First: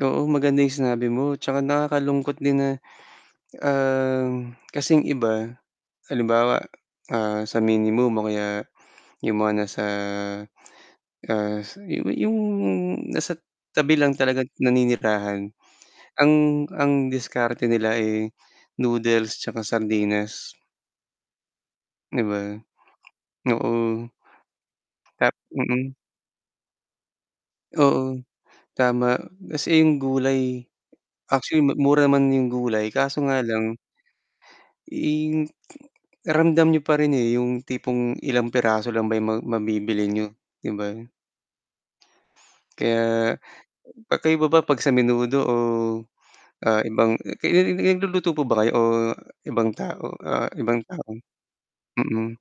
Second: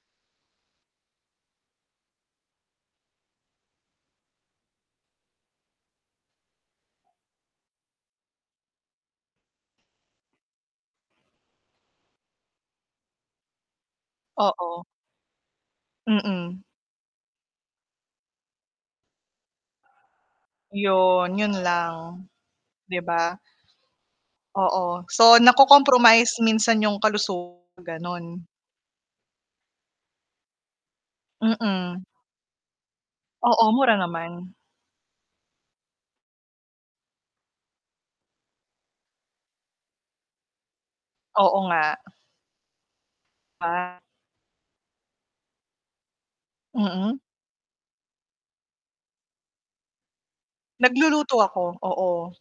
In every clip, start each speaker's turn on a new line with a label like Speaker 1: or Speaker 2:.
Speaker 1: Oo, maganda yung sinabi mo tsaka nakakalungkot din na, ah, kasing iba. Halimbawa ah, sa minimum o kaya, yung mga nasa, ah, yung nasa tabi lang talagang
Speaker 2: Oo.
Speaker 1: naninirahan, ang
Speaker 2: Mm.
Speaker 1: ang diskarte nila, eh, noodles 'tsaka sardinas.
Speaker 2: Yun, yun
Speaker 1: Di
Speaker 2: lang.
Speaker 1: ba?
Speaker 2: Di ba?
Speaker 1: Oo.
Speaker 2: Oo,
Speaker 1: Tap
Speaker 2: so
Speaker 1: mm.
Speaker 2: na-cocompromise minsan 'yong kalusugan,
Speaker 1: Oo,
Speaker 2: ganon?
Speaker 1: tama kasi yung gulay, actually
Speaker 2: Mm.
Speaker 1: mura naman yung gulay kaso nga
Speaker 2: Oo,
Speaker 1: lang
Speaker 2: mura naman.
Speaker 1: eh, ramdam niyo pa rin eh, yung tipong ilang piraso lang ba yung ma mabibili niyo, 'di ba?
Speaker 2: Oo nga.
Speaker 1: Kaya,
Speaker 2: Ah.
Speaker 1: magkaiba ba pag sa menudo o ah, eh,
Speaker 2: Mm.
Speaker 1: nag-luluto po ba kayo o ibang tao ah, ibang tao,
Speaker 2: Nagluluto ako, oo.
Speaker 1: mm.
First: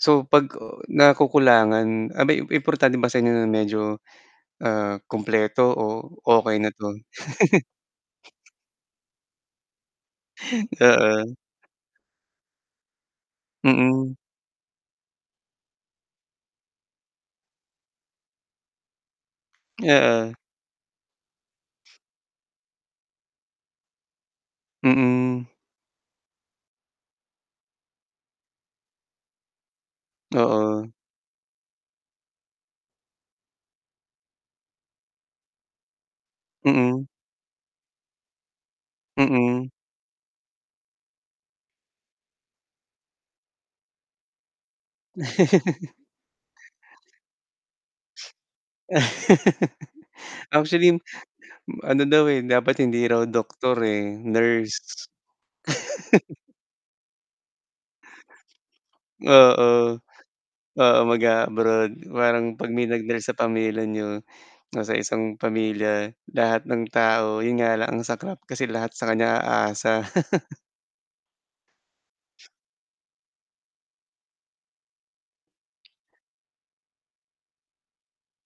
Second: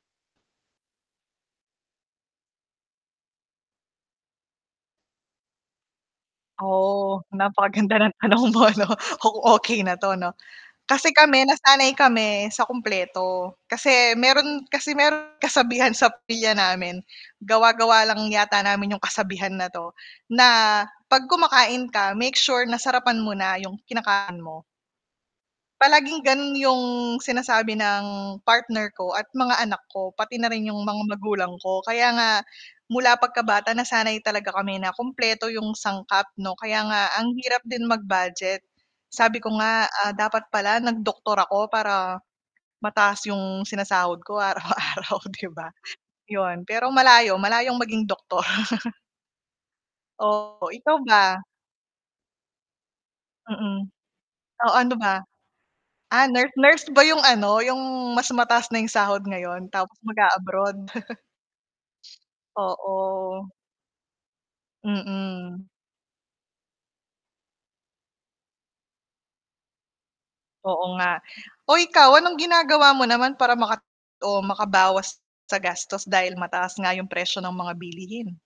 Speaker 1: So, 'pag nakukulangan aba'y importante ba sa inyo na medyo, ah, kumpleto o okey na 'to?
Speaker 2: Oo napaka-ganda ng tanong mo 'no okey na 'to ano kasi
Speaker 1: Oo.
Speaker 2: kami nasanay kami sa kumpleto, kasi
Speaker 1: Mm.
Speaker 2: meron kasi meron kasabihan sa pamilya namin, gawa-gawa lang yata namin yung kasabihan na 'to,
Speaker 1: Oo.
Speaker 2: na, pag kumakain ka, make sure na sarapan mo na yung kinakain mo
Speaker 1: Mm.
Speaker 2: palaging ganon 'yong sinasabi ng partner ko at mga anak ko pati na rin 'yong
Speaker 1: Oo.
Speaker 2: mga magulang ko kaya nga, mula pagkabata nasanay talaga kami na kumpleto 'yong sangkap 'no kaya
Speaker 1: Mm.
Speaker 2: nga ang hirap din mag-budget. Sabi ko
Speaker 1: Mm.
Speaker 2: nga ah, dapat pala nag-doktor ako para, mataas 'yong sinasahod ko araw-araw di ba? 'Yon pero malayo, malayong maging doktor. Oo,
Speaker 1: Actually,
Speaker 2: ikaw ba?
Speaker 1: ano daw, eh, dapat hindi raw doktor
Speaker 2: Mm.
Speaker 1: eh,
Speaker 2: Oh, ano
Speaker 1: nurse.
Speaker 2: ba? Ah, nurse nurse ba yung ano yung mas mataas na yung sahod ngayon, tapos
Speaker 1: Oo.
Speaker 2: mag-aabroad?
Speaker 1: Oo, mag-aabroad, parang pag may nag-rest sa
Speaker 2: Oo.
Speaker 1: pamilya niyo, nasa isang
Speaker 2: Mm.
Speaker 1: pamilya lahat ng tao yun nga lang ang saklap kasi lahat sa kanya aasa.
Speaker 2: Oo nga, o ikaw anong ginagawa mo naman para maka o makabawas sa gastos dahil mataas nga yung presyo ng mga bilihin?